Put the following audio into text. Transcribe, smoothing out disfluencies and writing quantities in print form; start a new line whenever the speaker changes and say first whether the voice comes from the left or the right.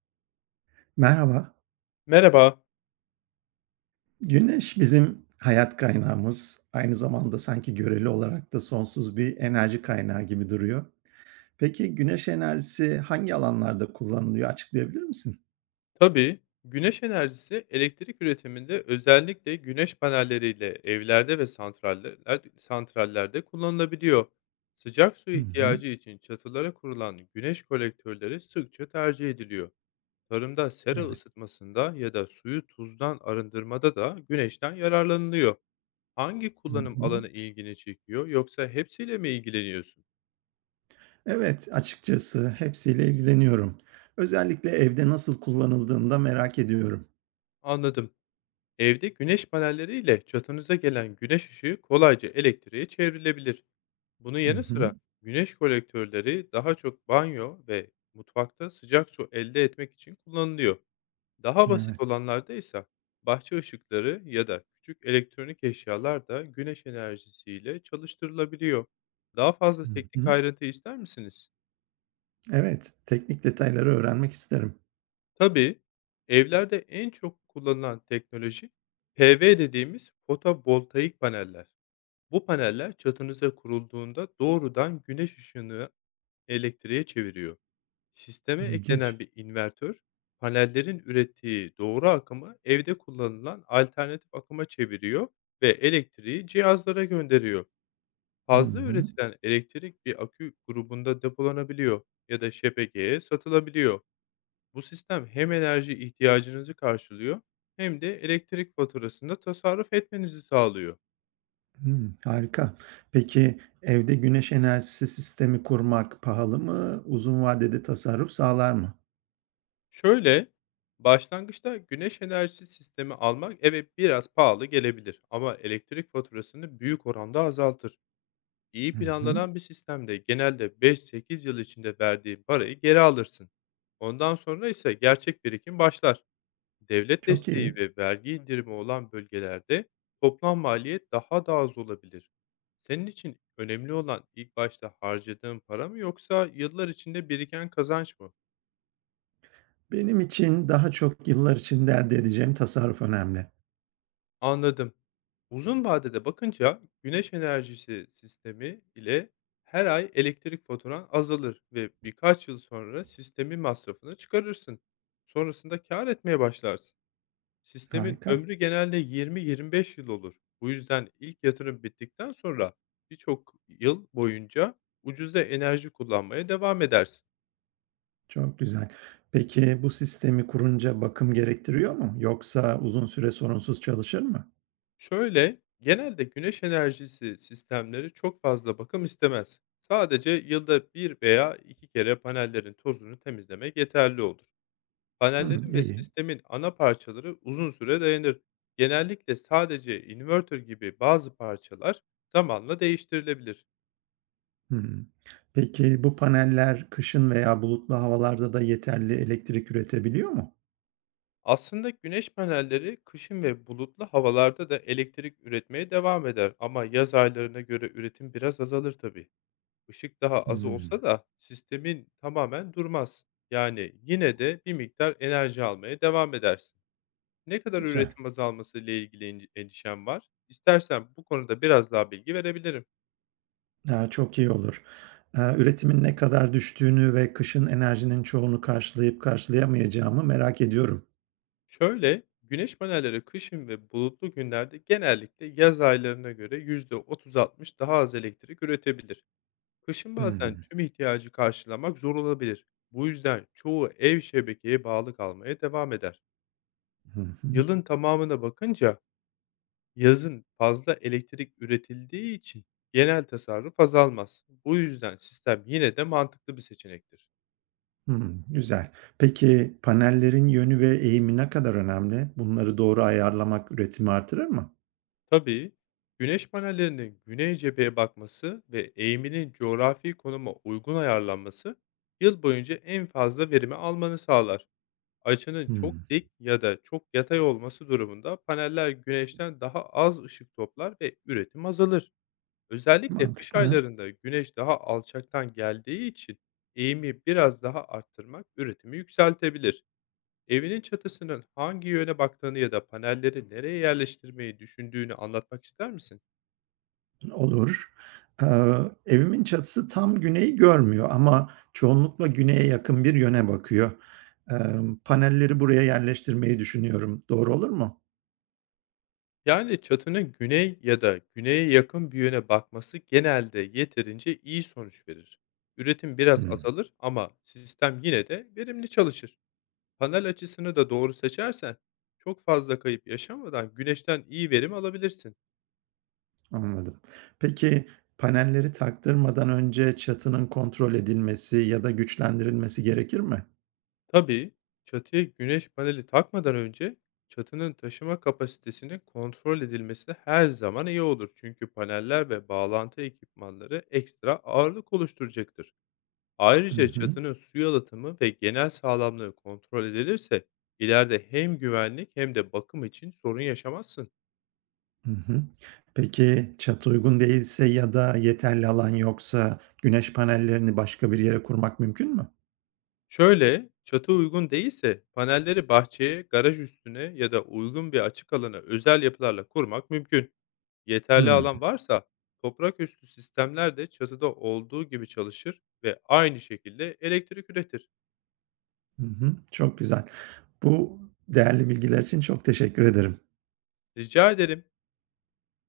right: Merhaba.
left: Merhaba.
right: Güneş bizim hayat kaynağımız. Aynı zamanda sanki göreli olarak da sonsuz bir enerji kaynağı gibi duruyor. Peki güneş enerjisi hangi alanlarda kullanılıyor, açıklayabilir misin?
left: Tabii, güneş enerjisi elektrik üretiminde özellikle güneş panelleriyle evlerde ve santrallerde kullanılabiliyor. Sıcak su
right: Hı hı.
left: ihtiyacı için çatılara kurulan güneş kolektörleri sıkça tercih ediliyor. Tarımda sera
right: Evet.
left: ısıtmasında ya da suyu tuzdan arındırmada da güneşten yararlanılıyor. Hangi
right: Hı
left: kullanım
right: hı.
left: alanı ilgini çekiyor yoksa hepsiyle mi ilgileniyorsun?
right: Evet, açıkçası hepsiyle ilgileniyorum. Özellikle evde nasıl kullanıldığını da merak ediyorum.
left: Anladım. Evde güneş panelleriyle çatınıza gelen güneş ışığı kolayca elektriğe çevrilebilir. Bunun
right: Hı
left: yanı
right: hı.
left: sıra güneş kolektörleri daha çok banyo ve mutfakta sıcak su elde etmek için kullanılıyor. Daha basit
right: Evet.
left: olanlarda ise bahçe ışıkları ya da küçük elektronik eşyalar da güneş enerjisiyle çalıştırılabiliyor. Daha fazla
right: Hı
left: teknik
right: hı.
left: ayrıntı ister misiniz?
right: Evet, teknik detayları öğrenmek isterim.
left: Tabii, evlerde en çok kullanılan teknoloji PV dediğimiz fotovoltaik paneller. Bu paneller çatınıza kurulduğunda doğrudan güneş ışığını elektriğe çeviriyor. Sisteme
right: İlginç.
left: eklenen bir invertör, panellerin ürettiği doğru akımı evde kullanılan alternatif akıma çeviriyor ve elektriği cihazlara gönderiyor.
right: Hı
left: Fazla
right: hı.
left: üretilen elektrik bir akü grubunda depolanabiliyor ya da şebekeye satılabiliyor. Bu sistem hem enerji ihtiyacınızı karşılıyor hem de elektrik faturasında tasarruf etmenizi sağlıyor.
right: Hımm, harika. Peki, evde güneş enerjisi sistemi kurmak pahalı mı? Uzun vadede tasarruf sağlar mı?
left: Şöyle, başlangıçta güneş enerjisi sistemi almak, evet, biraz pahalı gelebilir ama elektrik faturasını büyük oranda azaltır. İyi
right: Hı hı.
left: planlanan bir sistemde genelde 5-8 yıl içinde verdiğin parayı geri alırsın. Ondan sonra ise gerçek birikim başlar. Devlet
right: Çok
left: desteği
right: iyi.
left: ve vergi indirimi olan bölgelerde toplam maliyet daha da az olabilir. Senin için önemli olan ilk başta harcadığın para mı, yoksa yıllar içinde biriken kazanç mı?
right: Benim için daha çok yıllar içinde elde edeceğim tasarruf önemli.
left: Anladım. Uzun vadede bakınca güneş enerjisi sistemi ile her ay elektrik faturan azalır ve birkaç yıl sonra sistemin masrafını çıkarırsın. Sonrasında kâr etmeye başlarsın. Sistemin
right: Harika,
left: ömrü genelde 20-25 yıl olur. Bu yüzden ilk yatırım bittikten sonra birçok yıl boyunca ucuza enerji kullanmaya devam edersin.
right: çok güzel. Peki, bu sistemi kurunca bakım gerektiriyor mu? Yoksa uzun süre sorunsuz çalışır mı?
left: Şöyle, genelde güneş enerjisi sistemleri çok fazla bakım istemez. Sadece yılda bir veya iki kere panellerin tozunu temizlemek yeterli olur.
right: Hımm,
left: Panellerin ve
right: iyi.
left: sistemin ana parçaları uzun süre dayanır. Genellikle sadece inverter gibi bazı parçalar zamanla değiştirilebilir.
right: Hımm. Peki, bu paneller kışın veya bulutlu havalarda da yeterli elektrik üretebiliyor mu?
left: Aslında güneş panelleri kışın ve bulutlu havalarda da elektrik üretmeye devam eder ama yaz aylarına göre üretim biraz azalır tabii. Işık daha az
right: Hımm,
left: olsa da sistemin tamamen durmaz. Yani yine de bir miktar enerji almaya devam edersin. Ne kadar
right: güzel.
left: üretim azalması ile ilgili endişen var? İstersen bu konuda biraz daha bilgi verebilirim.
right: Çok iyi olur. Üretimin ne kadar düştüğünü ve kışın enerjinin çoğunu karşılayıp karşılayamayacağımı merak ediyorum.
left: Şöyle, güneş panelleri kışın ve bulutlu günlerde genellikle yaz aylarına göre %30-60 daha az elektrik üretebilir. Kışın bazen
right: Hımm.
left: tüm ihtiyacı karşılamak zor olabilir. Bu yüzden çoğu ev şebekeye bağlı kalmaya devam eder.
right: Hı hı.
left: Yılın tamamına bakınca, yazın fazla elektrik üretildiği için genel tasarruf azalmaz. Bu yüzden sistem yine de mantıklı bir seçenektir.
right: Hımm, güzel. Peki panellerin yönü ve eğimi ne kadar önemli? Bunları doğru ayarlamak üretimi artırır mı?
left: Tabii, güneş panellerinin güney cepheye bakması ve eğiminin coğrafi konuma uygun ayarlanması yıl boyunca en fazla verimi almanı sağlar. Açının çok
right: Hımm,
left: dik ya da çok yatay olması durumunda paneller güneşten daha az ışık toplar ve üretim azalır. Özellikle kış
right: mantıklı.
left: aylarında güneş daha alçaktan geldiği için eğimi biraz daha arttırmak üretimi yükseltebilir. Evinin çatısının hangi yöne baktığını ya da panelleri nereye yerleştirmeyi düşündüğünü anlatmak ister misin?
right: Olur. Evimin çatısı tam güneyi görmüyor ama çoğunlukla güneye yakın bir yöne bakıyor. Panelleri buraya yerleştirmeyi düşünüyorum. Doğru olur mu?
left: Yani çatının güney ya da güneye yakın bir yöne bakması genelde yeterince iyi sonuç verir. Üretim biraz
right: Hıı.
left: azalır ama sistem yine de verimli çalışır. Panel açısını da doğru seçersen çok fazla kayıp yaşamadan güneşten iyi verim alabilirsin.
right: Anladım. Peki, panelleri taktırmadan önce çatının kontrol edilmesi ya da güçlendirilmesi gerekir mi?
left: Tabii, çatıya güneş paneli takmadan önce çatının taşıma kapasitesinin kontrol edilmesi her zaman iyi olur. Çünkü paneller ve bağlantı ekipmanları ekstra ağırlık oluşturacaktır.
right: Hı
left: Ayrıca
right: hı.
left: çatının su yalıtımı ve genel sağlamlığı kontrol edilirse ileride hem güvenlik hem de bakım için sorun yaşamazsın.
right: Hı hı. Peki, çatı uygun değilse ya da yeterli alan yoksa güneş panellerini başka bir yere kurmak mümkün mü?
left: Şöyle, çatı uygun değilse panelleri bahçeye, garaj üstüne ya da uygun bir açık alana özel yapılarla kurmak mümkün. Yeterli
right: Hımm.
left: alan varsa toprak üstü sistemler de çatıda olduğu gibi çalışır ve aynı şekilde elektrik üretir.
right: Hı hı. hı. Çok güzel. Bu değerli bilgiler için çok teşekkür ederim.
left: Rica ederim.